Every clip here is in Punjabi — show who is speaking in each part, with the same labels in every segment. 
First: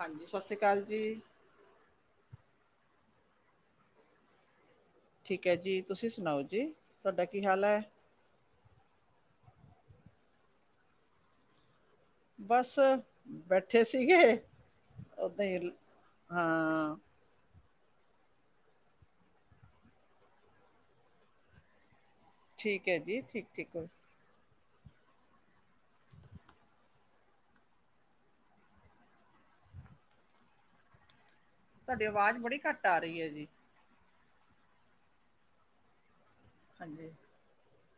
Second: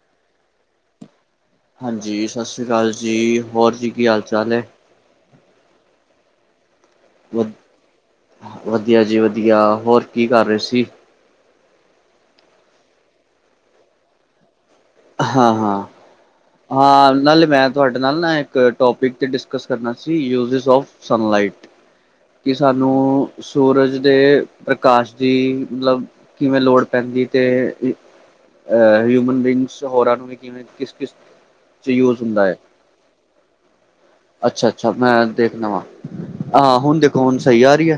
Speaker 1: ਹਾਂਜੀ, ਸਤਿ ਸ੍ਰੀ ਅਕਾਲ ਜੀ।
Speaker 2: ਹਾਂਜੀ, ਸਤਿ ਸ੍ਰੀ ਅਕਾਲ ਜੀ ਹੋਰ ਜੀ ਕੀ ਹਾਲ ਚਾਲ ਹੈ।
Speaker 1: ਠੀਕ ਏ ਜੀ, ਤੁਸੀਂ ਸੁਣਾਓ ਜੀ, ਤੁਹਾਡਾ
Speaker 2: ਵ
Speaker 1: ਕੀ ਹਾਲ ਏ
Speaker 2: ਵਧੀਆ ਜੀ ਵਧੀਆ, ਹੋਰ ਕੀ ਕਰ ਰਹੇ ਸੀ
Speaker 1: ਬਸ, ਬੈਠੇ ਸੀਗੇ ਓਦਾਂ
Speaker 2: ਹਾਂ-
Speaker 1: ਹੀ
Speaker 2: ਹਾਂ, ਹਾਂ ਨਾਲੇ ਮੈਂ ਤੁਆਡੇ ਨਾਲ ਨਾ ਇੱਕ ਟੋਪਿਕ ਤੇ ਡਿਸਕਸ ਕਰਨਾ ਸੀ ਯੂਜੀਸ ਅੋਫ ਸਨਲਾਈਟ ਕਿ
Speaker 1: ਠੀਕ ਹੈ ਜੀ
Speaker 2: ਸਾਨੂੰ,
Speaker 1: ਠੀਕ ਠੀਕ
Speaker 2: ਸੂਰਜ ਦੇ, ਪ੍ਰਕਾਸ਼ ਦੀ ਮਤਲਬ ਕਿਵੇਂ ਲੋੜ ਪੈਂਦੀ ਤੇ, ਅਹ ਹਿਊਮਨ ਬੀਗਿੰਸ ਹੋਰਾਂ ਨੂੰ ਵੀ ਕਿਵੇਂ ਕਿਸ- ਕਿਸ ਚ
Speaker 1: ਤੁਹਾਡੀ
Speaker 2: ਯੂਜ
Speaker 1: ਆਵਾਜ਼
Speaker 2: ਹੁੰਦਾ
Speaker 1: ਬੜੀ
Speaker 2: ਹੈ।
Speaker 1: ਘੱਟ ਆ ਰਹੀ ਏ ਜੀ
Speaker 2: ਅੱਛਾ, ਅੱਛਾ ਮੈਂ ਦੇਖਨਾ ਵਾਂ ਹਾਂ ਹੁਣ
Speaker 1: ਹਾਂਜੀ
Speaker 2: ਦੇਖੋ ਹੁਣ ਸਹੀ ਆ ਰੀ ਏ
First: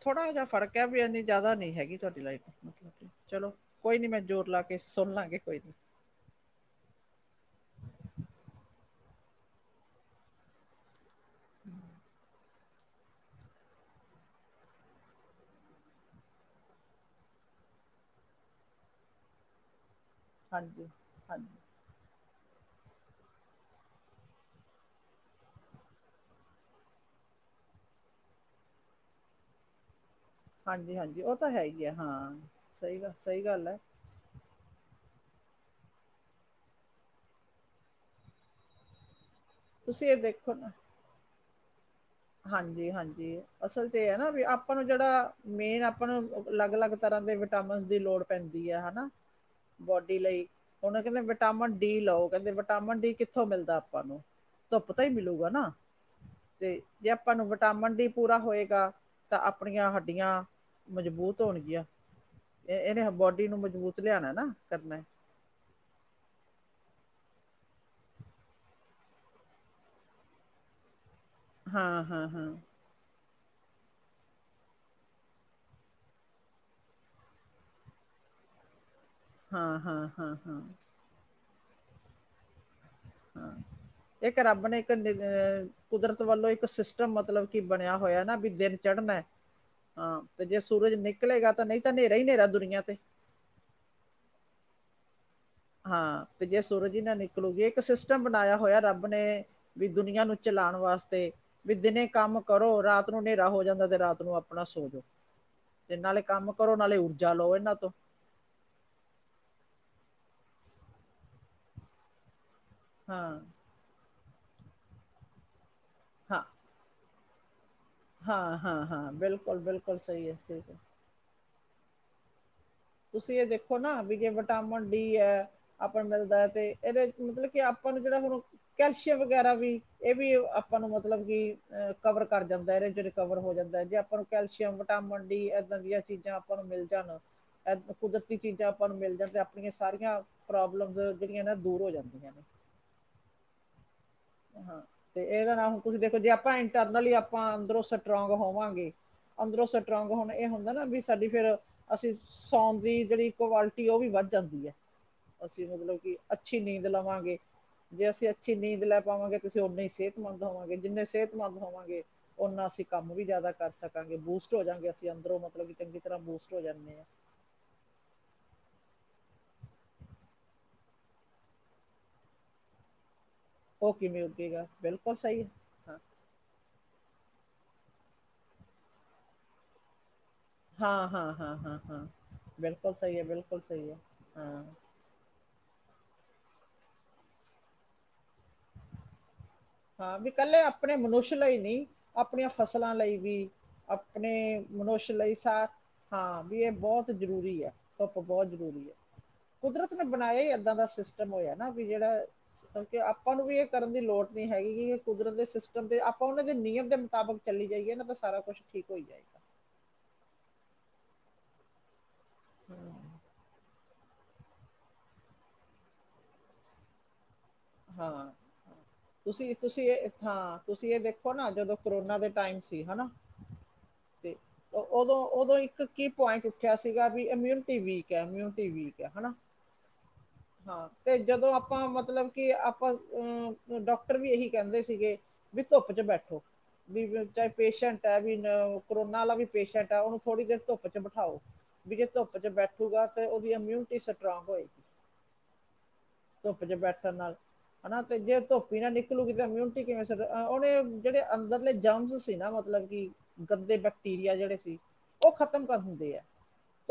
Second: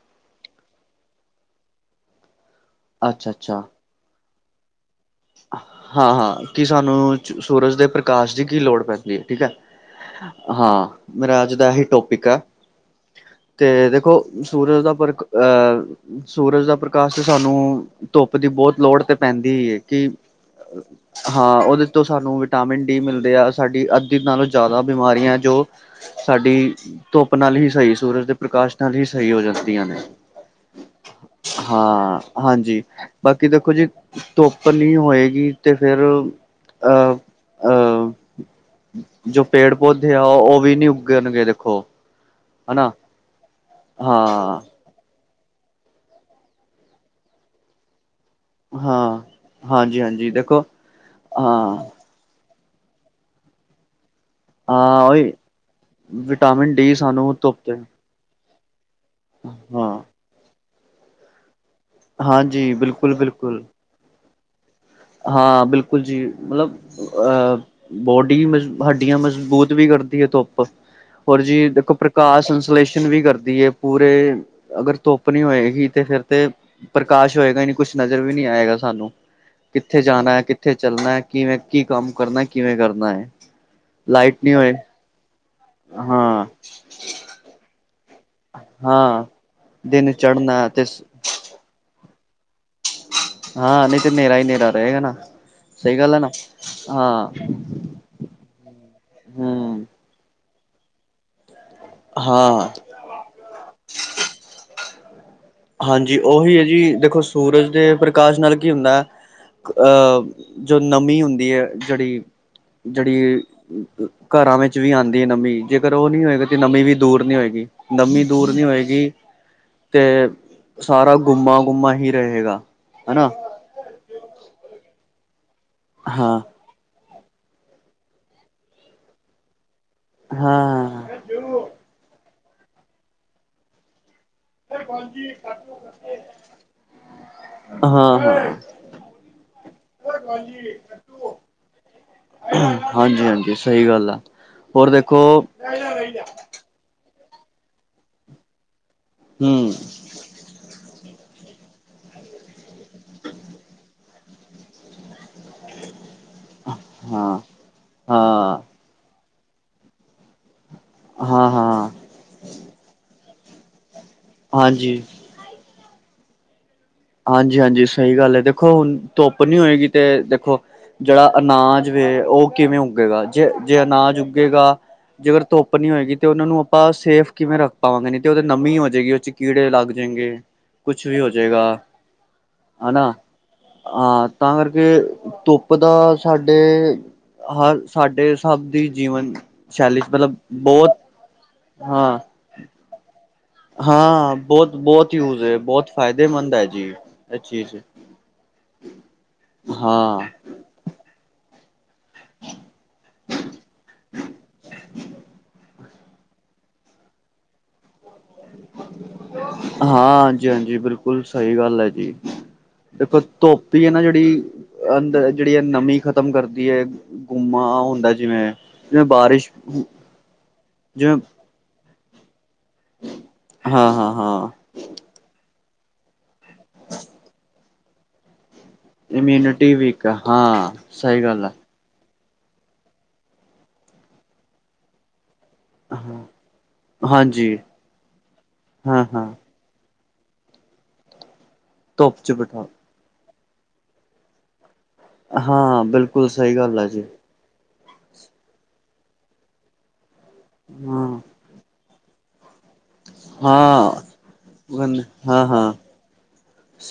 Speaker 1: ਥੋੜਾ ਜਾ ਫਰਕ ਏ ਵੀ ਏਂਨੀ ਜ਼ਿਆਦਾ ਨੀ ਹੈਗੀ ਤੁਆਡੀ ਲਾਈਫ ਮਤਲਬ
Speaker 2: ਅੱਛਾ
Speaker 1: ਚਲੋ ਕੋਈ ਨੀ ਮੈਂ ਜ਼ੋਰ ਲਾ ਕੇ ਸੁਣ ਲਾਂਗੀ
Speaker 2: ਹਾਂ, ਹਾਂ ਕਿ ਸਾਨੂੰ ਸੂਰਜ ਦੇ ਪ੍ਰਕਾਸ਼ ਦੀ ਕੀ ਲੋੜ ਪੈਂਦੀ ਏ ਠੀਕ ਏ ਹਾਂ ਮੇਰਾ ਅੱਜ ਦਾ ਆਹੀ ਟੋਪਿਕ ਆ ਤੇ ਦੇਖੋ ਸੂਰਜ ਦਾ ਪਰਕ ਅ ਸੂਰਜ ਦਾ ਪ੍ਰਕਾਸ਼ ਤੇ ਸਾਨੂੰ ਧੁੱਪ ਦੀ ਬੋਤ ਲੋੜ ਤੇ ਪੈਂਦੀ ਏ ਕਿ
Speaker 1: ਹਾਂਜੀ
Speaker 2: ਹਾਂ
Speaker 1: ਹਾਂਜੀ
Speaker 2: ਉਹਦੇ ਤੋਂ ਸਾਨੂੰ ਵਿਟਾਮਿਨ ਡੀ ਮਿਲਦੇ ਆ ਸਾਡੀ ਅੱਧੀ ਨਾਲੋਂ ਜ਼ਾਦਾ ਬਿਮਾਰੀਆਂ ਜੋ ਸਾਡੀ ਧੁੱਪ ਨਾਲ ਈ ਸਈ ਸੂਰਜ ਦੇ ਪ੍ਰਕਾਸ਼ ਨਾਲ ਈ ਸਈ ਹੋ ਜਾਂਦੀਆਂ ਨੇ
Speaker 1: ਹਾਂਜੀ ਹਾਂਜੀ ਉਹ ਤਾਂ ਹੈ ਹੀ ਹੈ
Speaker 2: ਹਾਂ ਹਾਂਜੀ
Speaker 1: ਸਹੀ ਗੱਲ ਸਹੀ
Speaker 2: ਬਾਕੀ
Speaker 1: ਗੱਲ
Speaker 2: ਦੇਖੋ
Speaker 1: ਹੈ
Speaker 2: ਜੀ ਧੁੱਪ ਨੀਂ ਹੋਏਗੀ ਤੇ ਫਿਰ ਅ ਅ ਜੋ ਪੇੜ
Speaker 1: ਤੁਸੀਂ
Speaker 2: ਪੌਦੇ
Speaker 1: ਇਹ
Speaker 2: ਆ
Speaker 1: ਦੇਖੋ
Speaker 2: ਉਹ
Speaker 1: ਨਾ
Speaker 2: ਵੀ ਨੀ ਉੱਗਣਗੇ ਦੇਖੋ ਹਨਾ
Speaker 1: ਹਾਂਜੀ, ਹਾਂਜੀ ਅਸਲ ਚ ਏ ਆ ਨਾ ਵੀ
Speaker 2: ਹਾਂ
Speaker 1: ਆਪਾਂ ਨੂੰ ਜਿਹੜਾ ਮੇਨ ਆਪਾਂ ਨੂੰ ਅਲੱਗ ਅਲੱਗ ਤਰ੍ਹਾਂ ਦੇ ਵਿਟਾਮਿਨ ਦੀ ਲੋੜ ਪੈਂਦੀ ਆ ਹਨਾ
Speaker 2: ਹਾਂ ਹਾਂਜੀ
Speaker 1: ਬੋਡੀ
Speaker 2: ਹਾਂਜੀ
Speaker 1: ਲਈ
Speaker 2: ਦੇਖੋ
Speaker 1: ਹੁਣ ਕਹਿੰਦੇ
Speaker 2: ਹਾਂ
Speaker 1: ਵਿਟਾਮਿਨ ਡੀ ਲੋ ਕਹਿੰਦੇ ਵਿਟਾਮਿਨ ਡੀ ਕਿੱਥੋਂ ਮਿਲਦਾ ਆਪਾਂ ਨੂੰ ਧੁੱਪ ਤੋਂ ਈ
Speaker 2: ਹਾਂ ਉਹੀ
Speaker 1: ਮਿਲੂਗਾ ਨਾ
Speaker 2: ਵਿਟਾਮਿਨ
Speaker 1: ਤੇ
Speaker 2: ਡੀ
Speaker 1: ਜੇ
Speaker 2: ਸਾਨੂੰ
Speaker 1: ਆਪਾਂ ਨੂੰ
Speaker 2: ਧੁੱਪ ਤੇ
Speaker 1: ਵਟਾਮਿਨ ਡੀ ਪੂਰਾ ਹੋਏਗਾ ਤਾਂ ਆਪਣੀਆਂ
Speaker 2: ਹਾਂ
Speaker 1: ਹੱਡੀਆਂ ਮਜ਼ਬੂਤ ਹੋਣਗੀਆਂ
Speaker 2: ਹਾਂਜੀ
Speaker 1: ਏ ਇਹਨੇ
Speaker 2: ਬਿਲਕੁਲ
Speaker 1: ਬੋਡੀ ਨੂੰ
Speaker 2: ਬਿਲਕੁਲ
Speaker 1: ਮਜ਼ਬੂਤ ਲਿਆਣਾ ਨਾ ਕਰਨਾ
Speaker 2: ਹਾਂ ਬਿਲਕੁਲ ਜੀ ਮਤਲਬ ਅ ਬੋਡੀ ਹੱਡੀਆਂ ਮਜ਼ਬੂਤ ਵੀ ਕਰਦੀ ਆ ਧੁੱਪ ਹੋਰ ਜੀ ਦੇਖੋ
Speaker 1: ਹਾਂ ਹਾਂ
Speaker 2: ਪ੍ਰਕਾਸ਼
Speaker 1: ਹਾਂ
Speaker 2: ਸੰਸਲੇਸ਼ਨ ਵੀ ਕਰਦੀ ਏ ਪੂਰੇ ਅਗਰ ਧੁੱਪ ਨੀ ਹੋਏਗੀ ਤੇ ਫਿਰ ਤੇ ਪ੍ਰਕਾਸ਼ ਹੋਏਗਾ ਨੀ, ਕੁਛ ਨਜ਼ਰ ਵੀ ਨੀ ਆਏਗਾ ਸਾਨੂੰ।
Speaker 1: ਹਾਂ
Speaker 2: ਕਿੱਥੇ
Speaker 1: ਹਾਂ ਹਾਂ
Speaker 2: ਜਾਣਾ,
Speaker 1: ਹਾਂ
Speaker 2: ਕਿੱਥੇ ਚੱਲਣਾ, ਕਿਵੇਂ ਕੀ ਕੰਮ ਕਰਨਾ, ਕਿਵੇਂ ਕਰਨਾ ਏ।
Speaker 1: ਹਾਂ, ਇੱਕ ਰੱਬ ਨੇ ਇੱਕ ਨੀਅ ਕੁਦਰਤ
Speaker 2: ਹਾਂ
Speaker 1: ਵੱਲੋਂ ਇੱਕ ਸਿਸ ਟਮ ਮਤਲਬ ਕਿ ਬਣਿਆ ਹੋਇਆ ਨਾ ਬੀ ਦਿਨ ਚੜ੍ਹਨਾ
Speaker 2: ਹਾਂ ਦਿਨ
Speaker 1: ਹਾਂ, ਤੇ ਜੇ
Speaker 2: ਚੜ੍ਹਨਾ
Speaker 1: ਸੂਰਜ ਨਿਕ ਲੇਗਾ ਤਾਂ ਨਹੀਂ ਤਾਂ ਨੇਰਾ ਈ ਨੇਰਾ ਦੁਨੀਆਂ ਤੇ।
Speaker 2: ਹਾਂ, ਨਹੀਂ ਤੇ ਨੇਰਾ ਹੀ ਨੇਰਾ ਰਹਿ ਜਾਣਾ।
Speaker 1: ਹਾਂ, ਤੇ ਜੇ ਸੂਰਜ ਈ ਨਾ ਨਿਕਲੂ ਏ ਇੱਕ ਸਿਸਟਮ ਬਣਾਇਆ ਹੋਇਆ ਰੱਬ ਨੇ
Speaker 2: ਹਮ
Speaker 1: ਬਈ ਦੁਨੀਆਂ ਨੂੰ ਚਲਾਣ ਵਾਸਤੇ ਵੀ ਦਿਨੇ ਕੰਮ
Speaker 2: ਹਾਂ
Speaker 1: ਕਰੋ ਰਾਤ ਨੂੰ ਨੇਰਾ ਹੋ ਜਾਂਦਾ ਤੇ ਰਾਤ ਨੂੰ ਆਪਣਾ ਸੋਵੋ
Speaker 2: ਹਾਂਜੀ ਉਹੀ ਹੈ ਜੀ ਦੇਖੋ
Speaker 1: ਲਓ
Speaker 2: ਸੂਰਜ
Speaker 1: ਇਹਨਾਂ ਤੋਂ
Speaker 2: ਦੇ ਪ੍ਕਾਸ਼ ਨਾਲ ਕੀ ਹੁੰਦਾ ਅ ਜੋ ਨਮੀ ਹੁੰਦੀ ਏ ਜਿਹੜੀ
Speaker 1: ਹਾਂ
Speaker 2: ਜਿਹੜੀ ਘਰਾਂ ਵਿੱਚ ਵੀ ਆਂਦੀ ਏ ਨਮੀ ਜੇਕਰ ਉ ਨੀ
Speaker 1: ਹਾਂ
Speaker 2: ਹੋਏਗਾ ਤਾਂ ਨਮੀ ਵੀ ਦੂਰ ਨੀ ਹੋਏਗੀ ਨਮੀ ਦੂਰ
Speaker 1: ਹਾਂ
Speaker 2: ਨੀ
Speaker 1: ਹਾਂ
Speaker 2: ਹੋਏਗੀ
Speaker 1: ਹਾਂ ਬਿਲਕੁਲ ਬਿਲਕੁਲ
Speaker 2: ਤੇ
Speaker 1: ਸਹੀ ਹੈ ਸਹੀ
Speaker 2: ਸਾਰਾ ਗੁੰਮਾ ਗੁੰਮਾ ਹੀ ਰਹੇਗਾ ਹਨਾ
Speaker 1: ਤੁਸੀਂ ਏ ਦੇਖੋ ਨਾ ਵੀ ਜੇ ਵਿਟਾਮਿਨ ਡੀ ਏ ਆਪਾਂ
Speaker 2: ਹਾਂ
Speaker 1: ਮਿਲਦਾ ਤੇ ਇਹਦੇ ਮਤਲਬ ਕਿ ਆਪਾਂ ਨੂੰ ਜਿਹੜਾ ਹੁਣ ਕੈਲਸ਼ੀਅਮ ਵਗੈਰਾ ਵੀ ਇਹ ਵੀ ਆਪਾਂ ਨੂੰ
Speaker 2: ਹਾਂ
Speaker 1: ਮਤਲਬ ਕਿ ਕਵਰ ਕਰ ਜਾਂਦਾ ਇਹਦੇ ਚ ਰਿਕਵਰ ਹੋ ਜਾਂਦਾ ਜੇ ਆਪਾਂ ਨੂੰ ਕੈਲਸ਼ੀਅਮ, ਵਿਟਾਮਨ-ਡੀ ਐਦਾਂ ਦੀਆਂ ਚੀਜ਼ਾਂ ਆਪਾਂ ਨੂੰ ਮਿਲ ਜਾਣ। ਐ
Speaker 2: ਹਾਂ
Speaker 1: ਕੁਦਰਤੀ
Speaker 2: ਹਾਂ
Speaker 1: ਚੀਜ਼ਾਂ ਆਪਾਂ ਨੂੰ ਮਿਲ ਜਾਣ ਤੇ ਆਪਣੀਆਂ ਸਾਰੀਆਂ ਪ੍ਰੋਬਲਮਸ ਜਿਹੜੀਆਂ ਨਾ ਦੂਰ ਹੋ ਜਾਂਦੀਆਂ ਨੇ।
Speaker 2: ਹਾਂਜੀ ਹਾਂਜੀ, ਸਹੀ ਗੱਲ ਆ
Speaker 1: ਹਾਂ
Speaker 2: ਹੋਰ ਦੇਖੋ।
Speaker 1: ਤੇ ਇਹਦਾ ਨਾਲ ਹੁਣ ਤੁਸੀਂ ਦੇਖੋ ਜੇ ਆਪਾਂ ਇੰਟਰਨਲੀ ਆਪਾਂ ਅੰਦਰੋਂ ਸਟਰੋਂਗ ਹੋਵਾਂਗੇ, ਅੰਦਰੋਂ
Speaker 2: ਹਮ
Speaker 1: ਸਟਰੋਂਗ ਹੋਣ ਏ ਹੁੰਦਾ ਨਾ ਵੀ ਤਦੀ ਫੇਰ ਅਸੀਂ ਸੌਣ ਦੀ ਜਿਹੜੀ ਕਵਾਲਿਟੀ ਐ ਓਹ ਵੀ ਵੱਧ ਜਾਂਦੀ ਐ, ਅਸੀਂ ਮਤਲਬ ਕਿ ਅੱਛੀ ਨੀਂਦ
Speaker 2: ਹਾਂ
Speaker 1: ਲਵਾਂਗੇ। ਜੇ ਅਸੀਂ ਅੱਛੀ
Speaker 2: ਹਾਂ
Speaker 1: ਨੀਂਦ ਲੈ ਪਾਵਾਂਗੇ ਤੇ ਅਸੀਂ ਓਨੀ ਹੀ ਸੇਹ ਬਣ ਜਾਵਾਂਗੇ, ਜਿੰਨੇ
Speaker 2: ਹਾਂ
Speaker 1: ਸਿਹਤਮੰਦ
Speaker 2: ਹਾਂ
Speaker 1: ਹੋਵਾਂਗੇ ਓਨਾ ਅਸੀਂ ਕੰਮ ਵੀ ਜ਼ਿਆਦਾ ਕਰ ਸਕਾਂਗੇ ਬੂਸ ਸਟ ਹੋ ਜਾਂਗੇ,
Speaker 2: ਹਾਂਜੀ
Speaker 1: ਅਸੀਂ ਅੰਦਰੋਂ ਮਤਲਬ ਕਿ ਚੰਗੀ ਤਰ੍ਹਾਂ ਬੂਸਟ ਹੋ ਜਾਂਣੇ ਆਂ।
Speaker 2: ਹਾਂਜੀ ਹਾਂਜੀ, ਸਹੀ ਗੱਲ ਏ। ਦੇਖੋ ਹੁਣ ਧੁੱਪ ਨੀ ਹੋਏਗੀ ਤੇ ਦੇਖੋ ਜਿਹੜਾ ਅਨਾਜ ਵੇ ਓਹ ਕਿਵੇਂ ਉੱਗੇਗਾ? ਜੇ ਜੇ
Speaker 1: ਉਹ
Speaker 2: ਅਨਾਜ
Speaker 1: ਕਿਵੇਂ
Speaker 2: ਉੱਗੇਗਾ
Speaker 1: ਬਿਲਕੁਲ ਸਹੀ
Speaker 2: ਜੇਕਰ
Speaker 1: ਹੈ
Speaker 2: ਧੋੱ ਪ ਨੀ ਹੋਏਗੀ ਤੇ ਓਨਾਂ ਨੂੰ ਅਪਾਂ ਸੇਫ ਕਿਵੇਂ ਰੱਖ ਪਾਵਾਂਗੇ ਨੀ ਤੇ ਓਦੇ ਨਮੀ ਹੋ ਜੇਗੀ ਓਹ ਚ ਕੀੜੇ ਲੱਗ ਜੇਂਗੇ। ਕੁਛ
Speaker 1: ਹਾਂ
Speaker 2: ਵੀ ਹੋ
Speaker 1: ਹਾਂ ਹਾਂ ਹਾਂ
Speaker 2: ਜੇਗਾ।
Speaker 1: ਹਾਂ ਹਾਂ ਬਿਲਕੁਲ
Speaker 2: ਹਨਾ,
Speaker 1: ਸਹੀ ਹੈ ਬਿਲਕੁਲ ਸਹੀ ਹੈ
Speaker 2: ਹਾਂ ਤਾਂ ਕਰਕੇ ਧੁਪ ਪ ਦਾ ਸਾਡੇ ਹਰ ਸਾਡੇ ਸਭ ਦੀ ਜੀਵਨ ਸ਼ੈਲੀ ਚ
Speaker 1: ਹਾਂ, ਵੀ
Speaker 2: ਮਤਲਬ
Speaker 1: ਕੱਲੇ ਅਪਣੇ
Speaker 2: ਬਹੁਤ
Speaker 1: ਮਨੁਸ਼ ਲਈ ਨਹੀਂ
Speaker 2: ਹਾਂ
Speaker 1: ਆਪਣੀਆਂ ਫਸਲਾਂ ਲਈ ਵੀ ਅਪਣੇ
Speaker 2: ਹਾਂ ਬਹੁਤ
Speaker 1: ਮਨੁਸ਼
Speaker 2: ਬਹੁਤ
Speaker 1: ਲਈ
Speaker 2: ਯੂਜ ਹੈ
Speaker 1: ਸਾਹ
Speaker 2: ਬਹੁਤ
Speaker 1: ਹਾਂ
Speaker 2: ਫਾਇਦੇਮੰਦ
Speaker 1: ਬਈ
Speaker 2: ਹੈ
Speaker 1: ਏਹ
Speaker 2: ਜੀ
Speaker 1: ਬੌਤ
Speaker 2: ਇਹ
Speaker 1: ਜ਼ਰੂਰੀ ਐ।
Speaker 2: ਚੀਜ਼
Speaker 1: ਧੁੱਪ ਬੌਤ ਜ਼ਰੂਰੀ ਐ ਕੁਦਰਤ ਨੇ
Speaker 2: ਹਾਂ
Speaker 1: ਬਣਾਇਆ ਹੀ ਐਦਾਂ ਦਾ ਸਿਸ ਟਮ ਹੋਯੈ ਨਾ ਬੀ ਜੇੜਾ ਸਕੁਣ ਕੇ ਆਪਾਂ ਨੂੰ ਵੀ ਏ ਕਰਨ ਦੀ ਲੋੜ ਨੀ ਹੈਗੀ ਕਿ ਯੇ ਕੁਦਰਤ ਦੇ ਸਿਮ ਜੰਦੇ, ਆਪਾਂ ਓਨਾਂ ਦੇ ਨਿਯਮ ਦੇ ਮੁਤਾਬਿਕ ਚੱਲੀ ਜਾਈਏ ਨਾ ਤਾ ਸਾਰਾ ਕੁਛ ਠੀਕ ਹੋਈ ਜਾਏਗਾ।
Speaker 2: ਹਾਂ, ਹਾਂਜੀ-ਹਾਂਜੀ ਬਿਲਕੁਲ ਸਹੀ ਗੱਲ ਹੈ ਜੀ। ਦੇਖੋ ਧੋਪ ਈ ਏ ਨਾ ਜੇੜੀ ਅੰਦ ਜੇੜੀ ਐ ਨਮੀ ਖਤਮ ਕਰਦੀ ਏ ਘੁੰਮਾ
Speaker 1: ਹਾਂ, ਤੁਸੀਂ ਤੁਸੀਂ ਏਹ ਹਾਂ, ਤੁਸੀਂ ਏ
Speaker 2: ਜਿਵੇਂ
Speaker 1: ਦੇਖੋ ਨਾ ਜਦੋਂ ਕਰੋਨਾ ਦੇ ਟਾਈਮ ਸੀ ਹਨਾ,
Speaker 2: ਹਾਂ ਹਾਂ
Speaker 1: ਤੇ
Speaker 2: ਹਾਂ
Speaker 1: ਤੇ ਓਦੋਂ ਓਦੋਂ ਇੱਕ ਕੀ ਪੁਆਇੰਟ ਉੱਠਿਆ ਸੀਗਾ ਬੀ ਇਮਿਊਨਿਟੀ ਵੀਕ ਹੈ, ਇਮਿਊਨਿਟੀ ਵੀਕ ਹੈ ਹਨਾ
Speaker 2: ਇਮਿਊਨਿਟੀ ਵੀਕ ਆ, ਹਾਂ।
Speaker 1: ਹਾਂ, ਤੇ
Speaker 2: ਸਹੀ ਗੱਲ ਆ
Speaker 1: ਜਦੋਂ ਆਪਾਂ ਮਤਲਬ ਕਿ ਆਪਾਂ ਅ ਡਾਕਟਰ ਵੀ ਏਹੀ ਕੈੰਦੇ ਸੀਗੇ। ਵੀ ਧੁੱਪ ਚ
Speaker 2: ਹਾਂ
Speaker 1: ਬੈਠੋ, ਵੀ ਚਾਹੇ
Speaker 2: ਹਾਂਜੀ
Speaker 1: ਪੇਸ਼ੈਂਟ ਹੈ ਵੀ ਨ
Speaker 2: ਹਾਂ
Speaker 1: ਕਰੋਨਾ
Speaker 2: ਹਾਂ
Speaker 1: ਵਾਲਾ ਵੀ ਪੇਸ਼ੈਂਟ ਐ ਓਹਨੂੰ ਥੋੜੀ ਦੇਰ ਧੁਪ ਚ ਬਠਾਓ ਬੀ ਏ ਧੁੱਪ ਚ ਬੈਠ ਹੂਗਾ ਤੇ ਔਦੀ ਐਮਿਊਨਿਟੀ ਸਟਰੋਂਗ ਹੋਏਗੀ।
Speaker 2: ਹਾਂ, ਬਿਲਕੁਲ ਸਹੀ
Speaker 1: ਧੁੱਪ 'ਚ
Speaker 2: ਗੱਲ ਐ ਜੀ।
Speaker 1: ਬੈਠਣ ਨਾਲ ਹਨਾ ਤੇ ਜੇ ਧੁੱਪ ਨਾ ਨਿਕਲੂਗੀ ਤਾਂ ਇਮਿਊਨਿਟੀ ਕਿਵੇਂ ਉਹਨੇ
Speaker 2: ਹਾਂ
Speaker 1: ਜਿਹੜੇ ਅੰਦਰਲੇ ਜਾਮਸ ਸੀ ਨਾ ਮਤਲਬ ਗੰਦੇ
Speaker 2: ਹਾਂ
Speaker 1: ਬੈਕਟੀਰੀਆ ਜਿਹੜੇ ਸੀ
Speaker 2: ਗੰਦ
Speaker 1: ਉਹ
Speaker 2: ਹਾਂ
Speaker 1: ਖਤਮ
Speaker 2: ਹਾਂ
Speaker 1: ਕਰਨ ਹੁੰਦੇ ਹੈ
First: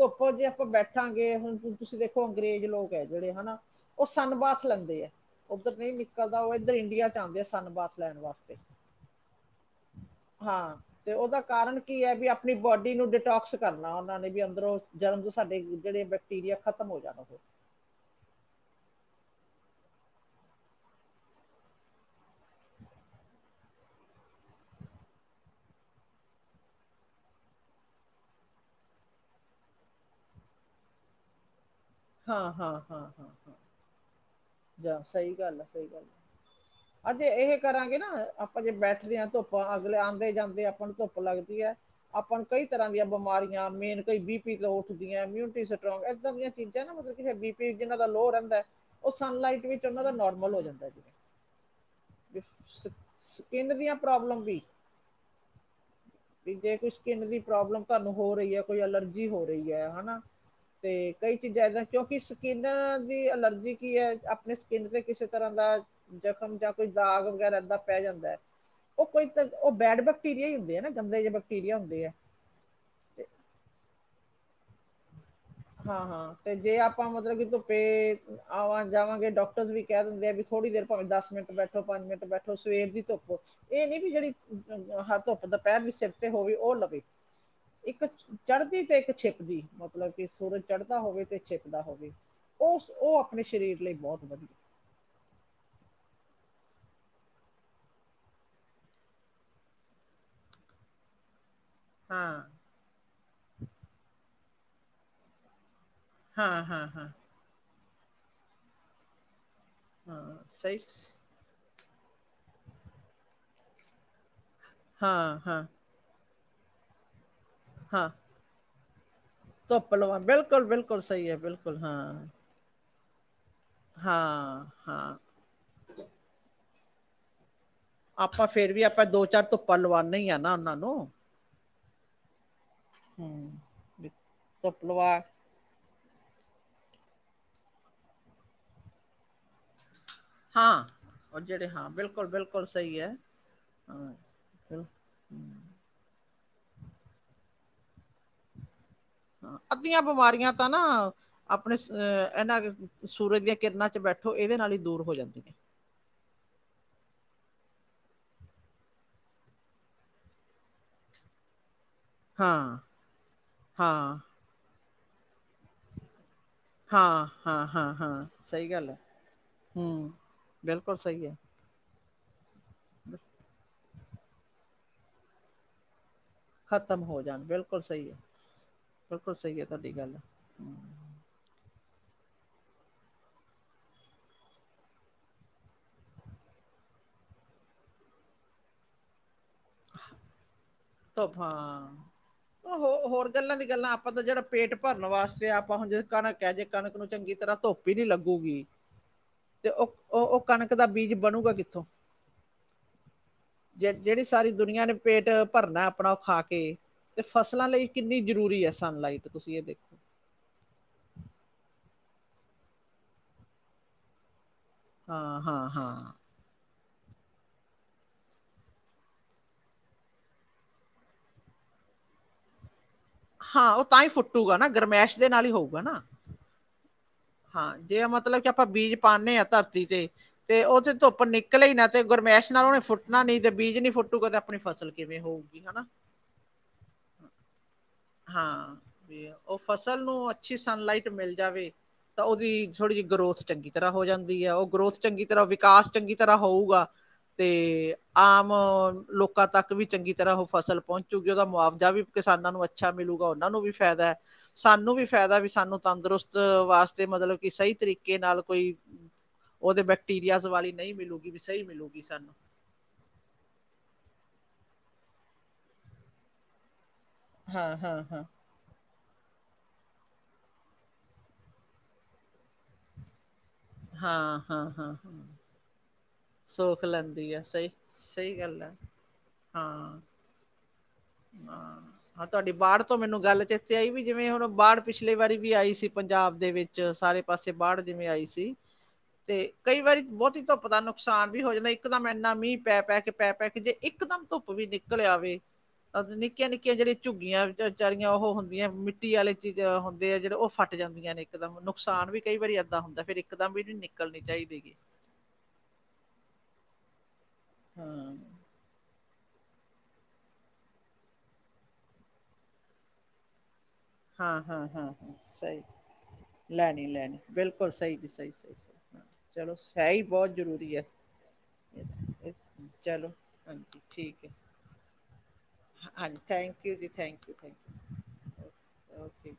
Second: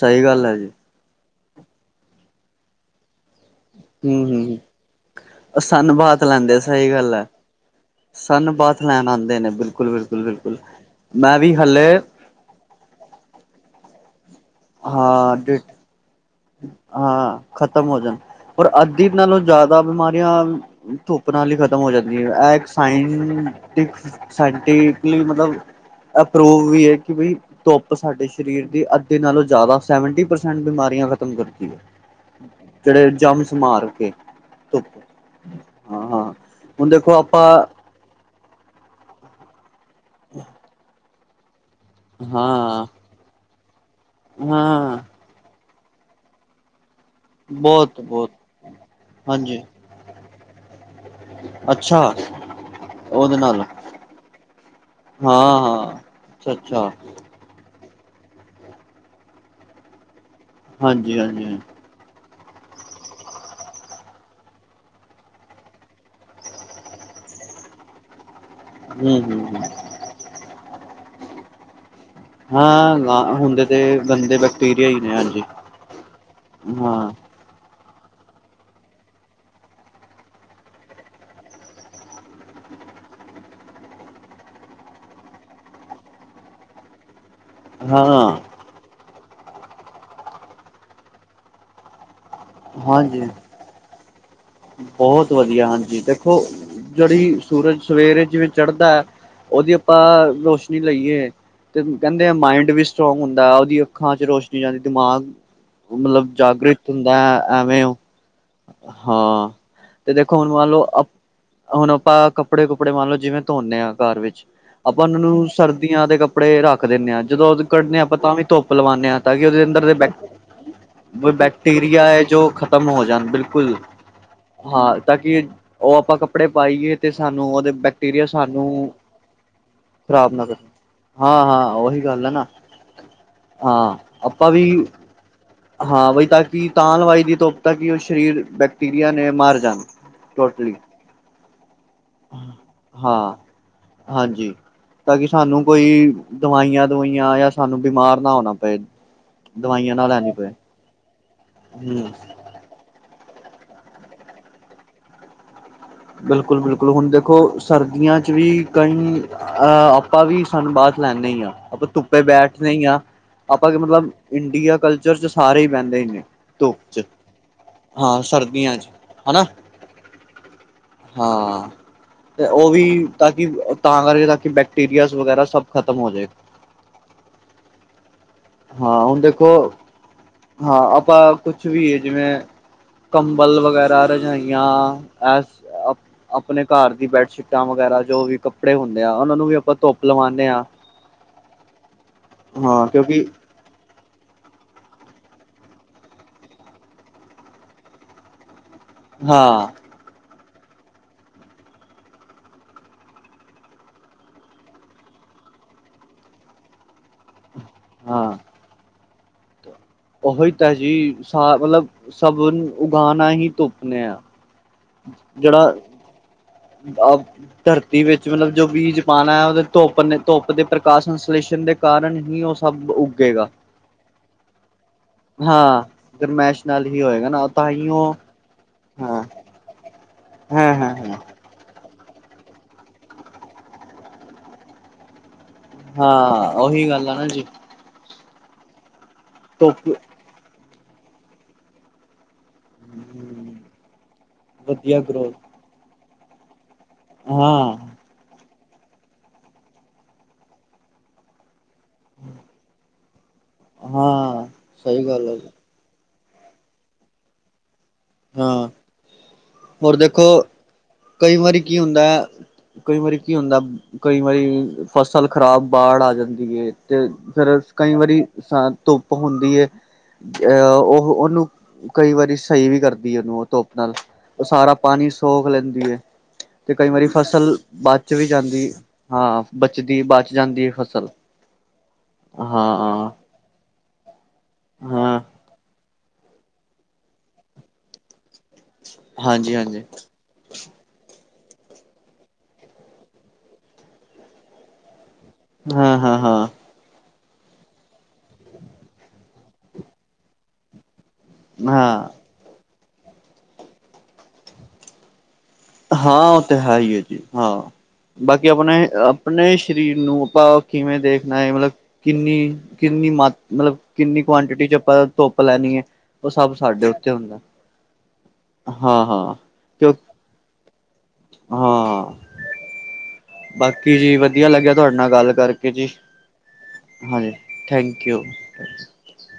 Speaker 2: ਸਹੀ
Speaker 1: ਜੇ
Speaker 2: ਗੱਲ ਹੈ
Speaker 1: ਆਪਾਂ
Speaker 2: ਜੀ
Speaker 1: ਬੈਠ ਠਾਂਗੇ ਹੁਣ ਤੁਸੀਂ ਦੇਖੋ ਅੰਗਰੇਜ਼ ਲੋਕ ਹੈ ਜਿਹੜੇ ਹਨਾ ਉਹ
Speaker 2: ਹਮ
Speaker 1: ਸਨ
Speaker 2: ਹਮ
Speaker 1: ਬਾਥ ਲੈਂਦੇ ਆ ਉੱਧਰ
Speaker 2: ਸਨ
Speaker 1: ਨਹੀਂ
Speaker 2: ਬਾਥ
Speaker 1: ਨਿਕਲਦਾ ਉਹ
Speaker 2: ਲੈਂਦੇ
Speaker 1: ਇੱਧਰ
Speaker 2: ਸਹੀ
Speaker 1: ਇੰਡੀਆ
Speaker 2: ਗੱਲ
Speaker 1: ਚ
Speaker 2: ਹੈ
Speaker 1: ਆਉਦੇ ਸਨ ਬਾਥ ਲੈਣ
Speaker 2: ਸਨ
Speaker 1: ਵਾਸਤੇ
Speaker 2: ਬਾਥ ਲੈਣ ਆਉਂਦੇ ਨੇ ਬਿਲਕੁਲ ਬਿਲਕੁਲ ਬਿਲਕੁਲ
Speaker 1: ਹਾਂ ਤੇ
Speaker 2: ਮੈਂ
Speaker 1: ਉਹਦਾ
Speaker 2: ਵੀ
Speaker 1: ਕਾਰਨ
Speaker 2: ਹਲੇ
Speaker 1: ਕੀ ਹੈ ਵੀ ਆਪ ਆਪਣੀ ਬੋਡੀ ਨੂੰ ਡਿਟੋਕਸ ਕਰਨਾ ਉਹਨਾਂ ਨੇ ਵੀ ਅੰਦਰ ਜਨਮ ਤੋਂ
Speaker 2: ਹਾਂ ਡ
Speaker 1: ਸਾਡੇ ਜਿਹੜੇ ਬੈਕਟੀਰੀਆ ਖਤਮ ਹੋ ਜਾਣ ਉਹੋ।
Speaker 2: ਖਤਮ ਹੋ ਜਾਣ ਪਰ ਅੱਧੀ ਨਾਲੋਂ ਜ਼ਿਆਦਾ ਬਿਮਾਰੀਆਂ ਧੁਪ ਪ ਨਾਲ ਹੀ ਖਤਮ ਹੋ ਜਾਂਦੀ ਏ, ਐ ਏਕ ਸਾਇੰਣ ਟਿਕ ਸਾਇੰਟਕਲੀ ਮਤਲਬ ਅਪਰੂਵ ਵੀ ਏ ਕਿ ਬੀ ਧੋੱਪ ਸਾਡੇ ਸਰੀਰ ਦੀ ਅਧ ਦੇ ਨਾਲੋਂ ਜੈਦਾ ਸੈੰਵੰਟੀ ਪਰਸੈਂਟ ਬਿਮਾਰੀਆਂ ਖ਼ਤਮ ਕਰਦੀ ਏ।
Speaker 1: ਹਾਂ ਹਾਂ
Speaker 2: ਜੇੜੇ ਜੰਮਸ ਮਾਰ ਕੇ। ਧੁੱਪ
Speaker 1: ਜਾ ਸਹੀ ਗੱਲ ਐ, ਸਹੀ
Speaker 2: ਹਾਂ
Speaker 1: ਗੱਲ
Speaker 2: ਹਾਂ ਹੁਣ ਦੇਖੋ
Speaker 1: ਅੱਜੇ ਏਹ
Speaker 2: ਆਪਾਂ
Speaker 1: ਕਰਾਂਗੇ ਨਾ ਆਪਾਂ ਜੇ ਬੈਠਦੇ ਹਾਂ ਧੁੱਪ ਤਾ ਅਗਲੇ ਆੰਦੇ ਜਾਂਦੇ ਆਪਾਂ ਨੂੰ ਧੁੱਪ ਲੱਗਦੀ ਐ ਆਪਾਂ ਨੂੰ ਕਈ
Speaker 2: ਹਾਂ
Speaker 1: ਤਰ੍ਹਾਂ ਦੀਆਂ ਬਿਮਾਰੀਆਂ ਮੇਨ ਕਈ ਬੀ ਪੀ ਲੋ
Speaker 2: ਹਾਂ
Speaker 1: ਉਠਦੀਐਂ, ਇਮਿਊਨਿਟੀ ਸਟਰੋਂਗ ਏਦਾਂ ਦੀਆਂ ਚੀਜ਼ਾਂ ਨਾ ਮਤਲਬ ਕਿ ਫੇਰ ਬੀ ਪੀ ਜਿੰਨਾ
Speaker 2: ਬਹੁਤ
Speaker 1: ਦਾ ਲੋ
Speaker 2: ਬਹੁਤ
Speaker 1: ਰੈੰਦੈ ਔ ਸਨ
Speaker 2: ਹਾਂਜੀ
Speaker 1: ਲਈਟ ਵਿੱਚ ਓਨਾਂ ਦਾ ਨੋਰਮਲ ਹੋ ਜਾਂਦਾ।
Speaker 2: ਅੱਛਾ
Speaker 1: ਦੀ
Speaker 2: ਉਹਦੇ ਨਾਲ ਹਾਂ
Speaker 1: ਸਕੀ-ਸਕਿੰਨ ਦੀਆਂ ਪ੍ਰੋਬਲਮ ਵੀ।
Speaker 2: ਹਾਂ ਅੱਛਾ
Speaker 1: ਬੀ ਜੇ
Speaker 2: ਅੱਛਾ
Speaker 1: ਕੋਈ ਸਕਿਨ ਕੀ ਪ੍ਰੋਬਲਮ ਤੁਹਾਨੂੰ ਹੋ ਰਹੀ ਐ ਕੋਈ ਅਲਰਜੀ ਹੋ ਰਹੀ ਐ ਹਨਾ ਤੇ
Speaker 2: ਹਾਂਜੀ
Speaker 1: ਕਈ
Speaker 2: ਹਾਂਜੀ
Speaker 1: ਚੀਜ਼ਾਂ ਐਦੈ ਕਿਉਂਕਿ ਸਕਿੰਨ ਦੀ ਅਲਰਜੀ ਕੀ ਹੈ, ਆਪਣੇ ਸਕਿੰਨ ਤੇ ਕਿਸੇ ਤਰ੍ਹਾਂ ਦਾ ਜ਼ਖ਼ਮ ਜਾਂ ਕੋਈ ਦਾਗ ਵਗੈਰਾ ਏਦਾਂ ਪੈ ਜਾਂਦਾ। ਉਹ
Speaker 2: ਹੂੰ
Speaker 1: ਕੋਈ ਤਾਂ
Speaker 2: ਹੂੰ
Speaker 1: ਉਹ ਬੈਡ ਬੈਕਟੀਰੀਆ ਹੀ ਹੁੰਦੇ ਹੈ ਨਾ ਗੰਦੇ ਜਿਹੇ ਬੈਕਟੀਰੀਆ ਹੁੰਦੇ ਆ।
Speaker 2: ਹਾਂ, ਹੁੰਦੇ ਤੇ ਗੰਦੇ ਬੈਕਟੀਰੀਆ ਹੀ ਨੇ ਹਾਂਜੀ
Speaker 1: ਹਾਂ-ਹਾਂ ਤੇ ਜੇ ਆਪਾਂ
Speaker 2: ਹਾਂ
Speaker 1: ਮਤਲਬ ਕਿ ਧੁੱਪੇ ਆਵਾਂ ਜਾਵਾਂਗੇ ਡਾਕਟਰਸ ਵੀ ਕਹਿ ਦਿੰਦੇ ਆ ਕਿ ਥੋੜ੍ਹੀ ਦੇਰ ਭਾਵੇ ਦਸ ਮਿੰਟ ਬੈਠੋ ਪੰਜ ਮਿੰਟ ਬੈਠੋ ਸਵੇਰ ਦੀ ਧੁੱਪੋ ਇਹ ਨੀ ਵੀ ਜਿਹੜੀ ਹੱ ਧੁੱਪ ਦੁਪਹਿਰ ਵੀ ਸਿਰ ਤੇ ਹੋਵੇ ਉਹ ਲਵੇ। ਇੱਕ
Speaker 2: ਹਾਂ
Speaker 1: ਚੜ੍ਹਦੀ ਤੇ ਇੱਕ ਛਿਪਦੀ ਮਤਲਬ ਕਿ ਸੂਰਜ ਚੜ੍ਹਦਾ ਹੋਵੇ ਤੇ ਛਿਪਦਾ ਹੋਵੇ। ਓਸ ਉਹ
Speaker 2: ਹਾਂਜੀ
Speaker 1: ਆਪਣੇ ਸਰੀਰ ਲਈ ਬਹੁਤ ਵਧੀਆ।
Speaker 2: ਬਹੁਤ ਵਧੀਆ ਹਾਂਜੀ ਦੇਖੋ। ਜਿਹੜੀ ਸੂਰਜ ਸਵੇਰੇ ਜਿਵੇਂ ਚੜ੍ਹਦਾ ਹੈ ਉਹਦੀ ਆਪਾਂ ਰੋਸ਼ਨੀ ਲਈਏ। ਤੇ ਕਹਿੰਦੇ
Speaker 1: ਹਾਂ,
Speaker 2: ਮਾਇੰਡ ਵੀ ਸਟਰੋਂਗ ਹੁੰਦਾ ਉਹਦੀ ਅੱਖਾਂ ਚ ਰੋਸ਼ਨੀ ਜਾਂਦੀ ਦਿਮਾਗ। ਮਤਲਬ
Speaker 1: ਹਾਂ,
Speaker 2: ਜਾਗ੍ਰਿਤ
Speaker 1: ਹਾਂ, ਹਾਂ,
Speaker 2: ਹੁੰਦਾ ਹੈ ਐਵੇਂ ਉਹ ਹਾਂ ਤੇ ਦੇਖੋ
Speaker 1: ਹਾਂ
Speaker 2: ਹੁਣ ਮਨ
Speaker 1: ਸਹੀ
Speaker 2: ਲਓ ਹੁਣ ਆਪਾਂ ਕੱਪੜੇ ਕੁੱਪੜੇ ਮੰਨ ਲਓ ਜਿਵੇਂ ਧੋਨਦੇ ਹਾਂ ਘਰ ਵਿੱਚ ਆਪਾਂ ਉਹਨਾਂ
Speaker 1: ਹਾਂ,
Speaker 2: ਨੂੰ
Speaker 1: ਹਾਂ,
Speaker 2: ਸਰਦੀ। ਆਂ ਦੇ ਕੱਪੜੇ ਰੱਖ ਦਿੰਦੇ ਆਂ ਜਦੋਂ ਕੱਢਦੇ ਹਾਂ ਆਪਾਂ ਤਾਂ ਵੀ ਧੁੱਪ ਲਵਾਉਂਦੇ ਹਾਂ ਤਾਂ ਕਿ ਉਹਦੇ
Speaker 1: ਧੁੱਪ
Speaker 2: ਅੰਦਰ ਬੈਕ
Speaker 1: ਲਵਾ ਬਿਲਕੁਲ-ਬਿਲਕੁਲ ਸਹੀ ਹੈ ਬਿਲਕੁਲ
Speaker 2: ਬੈਕਟੀਰੀਆ ਹੈ
Speaker 1: ਹਾਂ,
Speaker 2: ਜੋ। ਖਤਮ ਹੋ ਜਾਣਾ ਬਿਲਕੁਲ
Speaker 1: ਹਾਂ।
Speaker 2: ਹਾਂ ਤਾਂ ਕਿ ਉਹ ਆਪਾਂ ਕੱਪੜੇ ਪਾਈਏ ਤੇ ਸਾਨੂੰ ਉਹਦੇ ਬੈਕਟੀਰੀਆ
Speaker 1: ਆਪਾਂ ਫੇਰ ਵੀ
Speaker 2: ਸਾਨੂੰ
Speaker 1: ਆਪਾਂ ਦੋ ਚਾਰ ਧੁੱਪਾ ਲਵਾਉਂਦੇ ਹੀ
Speaker 2: ਖ਼ਰਾਬ
Speaker 1: ਹ ਨਾ
Speaker 2: ਕਰਨ
Speaker 1: ਉਹਨਾਂ ਨੂੰ।
Speaker 2: ਹਾਂ ਹਾਂ ਉਹੀ ਗੱਲ ਹੈ ਨਾ
Speaker 1: ਹੂੰ।
Speaker 2: ਹਾਂ
Speaker 1: ਵੀ
Speaker 2: ਆਪਾਂ ਵੀ
Speaker 1: ਧੁੱਪ ਲਵਾ
Speaker 2: ਹਾਂ ਬਈ ਤਾਂ ਕਿ ਤਾਂ ਲਵਾਈ ਦੀ ਧੁੱਪ ਤਾਂ ਕਿ ਉਹ ਸਰੀਰ ਬੈਕਟੀਰੀਆ ਨੇ ਮਾਰ। ਟੋਟਲੀ
Speaker 1: ਹਾਂ ਉਹ ਜਿਹੜੇ ਹਾਂ ਬਿਲਕੁਲ-ਬਿਲਕੁਲ ਸਹੀ ਹੈ
Speaker 2: ਹਾਂ। [unintelligible]
Speaker 1: ਹਾਂ।
Speaker 2: ਹਾਂਜੀ।
Speaker 1: ਬਿਲ-
Speaker 2: ਤਾਂ ਕਿ ਸਾਨੂੰ ਕੋਈ ਦਵਾਈਆਂ ਦਵਾਈਆਂ ਜਾਂ ਸਾਨੂੰ ਬਿਮਾਰ ਨਾ ਹੋਣਾ ਪਏ
Speaker 1: ਹਾਂ
Speaker 2: ਦਵਾਈਆਂ
Speaker 1: ਅੱਧੀਆਂ
Speaker 2: ਨਾ ਲੈਣੀ ਪਏ
Speaker 1: ਬਿਮਾਰੀਆਂ ਤਾਂ ਨਾ ਆਪਣੇ
Speaker 2: ਹਮ
Speaker 1: ਇਹਨਾਂ ਸੂਰਜ ਦੀਆਂ ਕਿਰਨਾਂ 'ਚ ਬੈਠੋ ਇਹਦੇ ਨਾਲ ਹੀ ਦੂਰ ਹੋ ਜਾਂਦੀ ਨੇ।
Speaker 2: ਬਿਲਕੁਲ ਬਿਲਕੁਲ ਹੁਣ ਦੇਖੋ ਸਰਦੀਆਂ ਚ ਵੀ ਕਈ। ਅਹ ਆਪਾਂ ਵੀ ਸਾਨੂੰ ਸਨ ਬਾਥ ਲੈਣੇ ਹੀ ਆ ਆਪਾਂ ਧੁੱਪ। ਬੈਠਦੇ
Speaker 1: ਹਾਂ,
Speaker 2: ਹੀ ਹ ਆਪਾਂ ਕਿ ਮਤਲਬ
Speaker 1: ਹਾਂ,
Speaker 2: ਇੰਡੀਆ ਕਲਚਰ ਚ ਸਾਰੇ। ਪੈਂਦੇ ਹੀ ਨੇ ਧੁੱਪ ਚ
Speaker 1: ਹਾਂ, ਹਾਂ,
Speaker 2: ਹਾਂ ਸਰਦੀਆਂ ਚ ਹਨਾ।
Speaker 1: ਹਮ ਬਿਲਕੁਲ ਸਹੀ ਹੈ।
Speaker 2: ਹਾਂ ਤੇ ਉਹ ਵੀ ਤਾਂ ਕਿ ਤਾਂ ਕਰਕੇ ਤਾਂ ਕਿ ਬੈਕਟੀਰੀਆ ਵਗੈਰਾ ਸਭ ਖ਼ਤਮ ਹੋ ਜਾਵੇ।
Speaker 1: ਖ਼ਤਮ ਹੋ ਜਾਣ ਬਿਲਕੁਲ ਸਹੀ ਹੈ।
Speaker 2: ਹਾਂ ਹੁਣ ਦੇਖੋ।
Speaker 1: ਵ ਗੱਲ।
Speaker 2: ਹਾਂ ਆਪਾਂ ਕੁਛ ਵੀ ਹੈ ਜਿਵੇਂ। ਕੰਬਲ ਵਗੈਰਾ ਰਜਾਈਆਂ ਐਸ। ਆਪਣੇ ਘਰ ਦੀ ਬੈਡਸ਼ੀਟਾਂ ਵਗੈਰਾ ਜੋ ਵੀ ਕੱਪੜੇ ਹੁੰਦੇ ਆ ਉਹਨਾਂ ਨੂੰ ਵੀ ਆਪਾਂ ਧੁੱਪ ਲਵਾਉਂਦੇ ਹਾਂ। ਹਾਂ ਕਿਉਂਕਿ
Speaker 1: ਹੋਰ ਗੱਲਾਂ ਦੀ ਗੱਲਾਂ ਆਪਾਂ ਤਾਂ ਜਿਹੜਾ ਪੇਟ ਭਰਨ ਵਾਸਤੇ ਆਪਾਂ ਹੁਣ ਜੇ ਕਣਕ ਹੈ ਜੇ ਕਣਕ ਨੂੰ ਚੰਗੀ ਤਰ੍ਹਾਂ ਧੁੱਪ ਹੀ ਨੀ ਲੱਗੂਗੀ।
Speaker 2: ਹਾਂ
Speaker 1: ਤੇ ਉਹ ਕਣਕ ਦਾ ਬੀਜ ਬਣੂਗਾ ਕਿੱਥੋਂ ਜਿਹੜੀ ਸਾਰੀ ਦੁਨੀਆ ਨੇ ਪੇਟ ਭਰਨਾ ਆਪਣਾ ਉਹ ਖਾ ਕੇ ਤੇ ਫਸਲਾਂ ਲਈ ਕਿੰਨੀ
Speaker 2: ਹਾਂ
Speaker 1: ਜ਼ਰੂਰੀ ਹੈ। ਸਨ ਲਈਟ ਤੁਸੀਂ ਇਹ ਦੇਖੋ।
Speaker 2: ਉਹੀ ਤਾਂ ਜੀ ਮਤਲਬ ਸਬ ਨੂੰ ਉਗਾਉਣਾ ਹੀ ਤੁੁੱਪਨੇ ਆ।
Speaker 1: ਹਾਂ
Speaker 2: ਜਿਹੜਾ
Speaker 1: ਹਾਂ ਹਾਂ
Speaker 2: ਧਰਤੀ ਵਿੱਚ ਮਤਲਬ ਜੋ ਬੀਜ ਪਾਉਣਾ ਹੈ। ਉਹਦੇ ਧੁੱਪ ਨੇ ਧੁੱਪ ਦੇ ਪ੍ਰਕਾਸ਼ ਸੰਸ਼ਲੇਸ਼ਣ ਦੇ। ਕਾਰਨ ਹੀ ਉਹ ਸਭ ਉੱਗੇਗਾ
Speaker 1: ਹਾਂ ਉਹ ਤਾਂ ਹੀ ਫੁੱਟੂਗਾ ਨਾ ਗਰਮੈਸ਼। ਦੇ ਨਾਲ ਹੀ ਹੋਊਗਾ
Speaker 2: ਹਾਂ
Speaker 1: ਨਾ
Speaker 2: ਗਰਮੈਸ਼ ਨਾਲ ਹੀ ਹੋਏਗਾ। ਨਾ ਤਾਂ
Speaker 1: ਹਾਂ
Speaker 2: ਹੀ
Speaker 1: ਜੇ
Speaker 2: ਉਹ
Speaker 1: ਮਤਲਬ ਕਿ ਆਪਾਂ ਬੀਜ ਪਾਉਦੇ ਹਾਂ ਧਰਤੀ ਤੇ ਤੇ
Speaker 2: ਹਾਂ
Speaker 1: ਉਹ ਤੇ
Speaker 2: ਹਾਂ ਹਾਂ
Speaker 1: ਧੁੱਪ। ਨਿਕਲੇ ਨਾ ਤੇ ਗੁਰਮੈਸ਼ ਨਾਲ ਉਹਨੇ ਫੁੱਟਣਾ ਨ ਤੇ ਬੀਜ ਨੀ ਫੁੱਟੂਗਾ ਤੇ ਆਪਣੀ ਫਸਲ ਕਿਵੇਂ ਹੋਊਗੀ ਹਨਾ।
Speaker 2: ਹਾਂ ਉਹੀ ਗੱਲ ਆ ਨਾ ਜੀ।
Speaker 1: ਹਾਂ ਵੀ ਉਹ
Speaker 2: ਧੁੱਪ
Speaker 1: ਫਸਲ ਨੂੰ ਅੱਛੀ ਸਨਲਾਈਟ ਮਿਲ ਜਾਵੇ। ਤਾਂ ਉਹਦੀ ਥੋੜੀ ਜਿਹੀ ਗਰੋਥ ਚੰਗੀ ਤਰ੍ਹਾਂ ਹੋ ਜਾਂਦੀ ਹੈ ਉਹ ਗਰੋਥ ਚੰਗੀ ਤਰ੍ਹਾਂ। ਵਿਕਾਸ ਚੰਗੀ ਤਰ੍ਹਾਂ ਹੋਊਗਾ
Speaker 2: ਹਾਂ
Speaker 1: ਤੇ। ਆਮ ਲੋਕਾਂ ਤੱਕ ਵੀ ਚੰਗੀ ਤਰ੍ਹਾਂ ਉਹ ਫਸਲ ਪਹੁੰਚੂਗੀ ਉਹਦਾ ਮੁਆਵਜ਼ਾ। ਵੀ ਕਿਸਾਨਾਂ ਨੂੰ ਅੱਛਾ ਮਿਲੂਗਾ ਉਹਨਾਂ ਨੂੰ ਵੀ ਫਾਇਦਾ ਹੈ
Speaker 2: ਹਾਂ
Speaker 1: ਸਾਨੂੰ ਵੀ
Speaker 2: ਸਹੀ ਗੱਲ ਹੈ
Speaker 1: ਫਾਇਦਾ ਵੀ
Speaker 2: ਜੀ।
Speaker 1: ਸਾਨੂੰ। ਤੰਦਰੁਸਤ ਵਾਸਤੇ ਮਤਲਬ ਕਿ ਸਹੀ ਤਰੀਕੇ ਨਾਲ
Speaker 2: ਹਾਂ
Speaker 1: ਕੋਈ ਉਹਦੇ
Speaker 2: ਹੋਰ ਦੇਖੋ
Speaker 1: ਬੈਕਟੀਰੀਆ ਵਾਲੀ ਨਹੀਂ ਮਿਲੂਗੀ
Speaker 2: ਕਈ
Speaker 1: ਵੀ
Speaker 2: ਵਾਰੀ
Speaker 1: ਸਹੀ
Speaker 2: ਕੀ ਹੁੰਦਾ
Speaker 1: ਮਿਲੂਗੀ ਸਾਨੂੰ
Speaker 2: ਕਈ ਵਾਰੀ ਕੀ ਹੁੰਦਾ ਕਈ ਵਾਰੀ ਫਸਲ ਖ਼ਰਾਬ ਬਾੜ ਆ ਜਾਂਦੀ ਹੈ ਤੇ ਸਰ
Speaker 1: ਹਾਂ,
Speaker 2: ਕਈ
Speaker 1: ਹਾਂ,
Speaker 2: ਵਾਰੀ
Speaker 1: ਹਾਂ।
Speaker 2: ਅ ਧੁੱਪ ਹੁੰਦੀ ਹੈ ਅਹ ਉਹ ਉਹਨੂੰ ਕਈ ਵਾਰੀ ਸਹੀ ਵੀ ਕਰਦੀ ਉਹਨੂੰ ਉਹ ਧੁੱਪ ਨਾਲ
Speaker 1: ਹਾਂ,
Speaker 2: ਉਹ
Speaker 1: ਹਾਂ,
Speaker 2: ਸਾਰਾ
Speaker 1: ਹਾਂ,
Speaker 2: ਪਾਣੀ
Speaker 1: ਹਾਂ
Speaker 2: ਸੋਖ ਲੈਂਦੀ ਏ ਤੇ
Speaker 1: ਸੋਖ
Speaker 2: ਕਈ ਵਾਰੀ
Speaker 1: ਲੈਂਦੀ ਆ
Speaker 2: ਫਸਲ
Speaker 1: ਸਹੀ,
Speaker 2: ਬਾਦ ਵੀ
Speaker 1: ਸਹੀ ਗੱਲ ਆ
Speaker 2: ਜਾਂਦੀ ਹਾਂ
Speaker 1: ਹਾਂ,
Speaker 2: ਬਚਦੀ ਬਾਦ ਜਾ ਦੀ ਫਸਲ
Speaker 1: ਹਾਂ ਹਾਂ ਤੁਹਾਡੀ ਬਾੜ ਤੋਂ
Speaker 2: ਹਾਂ
Speaker 1: ਮੈਨੂੰ ਗੱਲ ਚੇਤੇ ਆਈ ਵੀ ਜਿਵੇਂ ਹੁਣ ਬਾੜ ਪਿਛਲੀ
Speaker 2: ਹਾਂ
Speaker 1: ਵਾਰੀ ਵੀ ਆਈ ਸੀ ਪੰਜਾਬ ਦੇ ਵਿੱਚ ਸਾਰੇ ਪਾਸੇ ਬਾੜ ਜਿਵੇਂ ਆਈ ਸੀ ਤੇ
Speaker 2: ਹਾਂਜੀ
Speaker 1: ਕਈ
Speaker 2: ਹਾਂਜੀ
Speaker 1: ਵਾਰੀ ਬਹੁਤੀ ਧੁਪ ਧੁੱਪ ਦਾ ਨੁਕਸਾਨ ਵੀ ਹੋ ਜਾਂਦਾ ਇੱਕਦਮ ਇੰਨਾ ਮੀਂਹ ਪੈ ਪੈ ਕੇ ਪੈ ਪੈ ਕੇ ਜੇ ਇਕਦਮ ਧੁੱਪ ਵੀ ਨਿਕਲ ਆਵੇ
Speaker 2: ਹਾਂ ਹਾਂ ਹਾਂ
Speaker 1: ਨਿੱਕੀਆਂ ਨਿੱਕੀਆਂ ਜਿਹੜੀਆ ਝੁੱਗੀਆਂ ਚ ਚਾਰੀਆਂ ਉਹ ਹੁੰਦੀਆਂ ਮਿੱਟੀ ਵਾਲੇ ਚੀਜ਼ ਹੁੰਦੇ ਆ ਜਿਹੜੇ ਉਹ ਫੱਟ ਜਾਂਦੀਆਂ ਨੇ ਇਕਦਮ
Speaker 2: ਹਾਂ
Speaker 1: ਨੁਕਸਾਨ ਵੀ ਕਈ ਵਾਰੀ ਇਦਾਂ ਹੁੰਦਾ ਫਿਰ ਇੱਕਦਮ ਵੀ ਨੀ ਨਿਕਲਣੀ ਚਾਹੀਦੀ ਹੇਗੀ
Speaker 2: ਹਾਂ ਉਹ ਤੇ ਹੈ ਹੀ ਅ ਜੀ ਹਾਂ
Speaker 1: ਹਾਂ
Speaker 2: ਬਾਕੀ ਆਪਣੇ ਆਪਣੇ ਸਰੀਰ ਨੂੰ ਆਪਾਂ ਕਿਵੇਂ ਦੇਖਣਾ ਹੈ ਮਤਲਬ ਕਿੰਨੀ ਕਿੰਨੀ ਮਾ ਮਤਲਬ ਕਿੰਨੀ
Speaker 1: ਹਾਂ
Speaker 2: ਕੁਆਂਟਿਟੀ
Speaker 1: ਹਾਂ
Speaker 2: ਚ
Speaker 1: ਹਾਂ
Speaker 2: ਆਪਾਂ
Speaker 1: ਹਾਂ
Speaker 2: ਧੁੱਪ
Speaker 1: ਸਹੀ
Speaker 2: ਲੈਣੀ ਏ
Speaker 1: ਲੈਣੀ ਲੈਣੀ ਬਿਲਕੁਲ ਸਹੀ ਜੀ ਸਹੀ ਸਹੀ
Speaker 2: ਹਾਂ ਹਾਂ
Speaker 1: ਚਲੋ ਹੈ
Speaker 2: ਕਿਉਂ
Speaker 1: ਹੀ ਬਹੁਤ ਜ਼ਰੂਰੀ ਐ
Speaker 2: ਹਾਂ
Speaker 1: ਚਲੋ ਹਾਂਜੀ
Speaker 2: ਬਾਕੀ ਜੀ
Speaker 1: ਠੀਕ ਹੈ
Speaker 2: ਵਧੀਆ ਲੱਗਿਆ ਤੁਹਾਡੇ ਨਾਲ ਗੱਲ ਕਰਕੇ। ਓਕ ਜੀ
Speaker 1: ਹਾਂਜੀ ਥੈਂਕ ਯੂ ਜੀ ਥੈਂਕ
Speaker 2: ਹਾਂਜੀ
Speaker 1: you
Speaker 2: thank you.
Speaker 1: You okay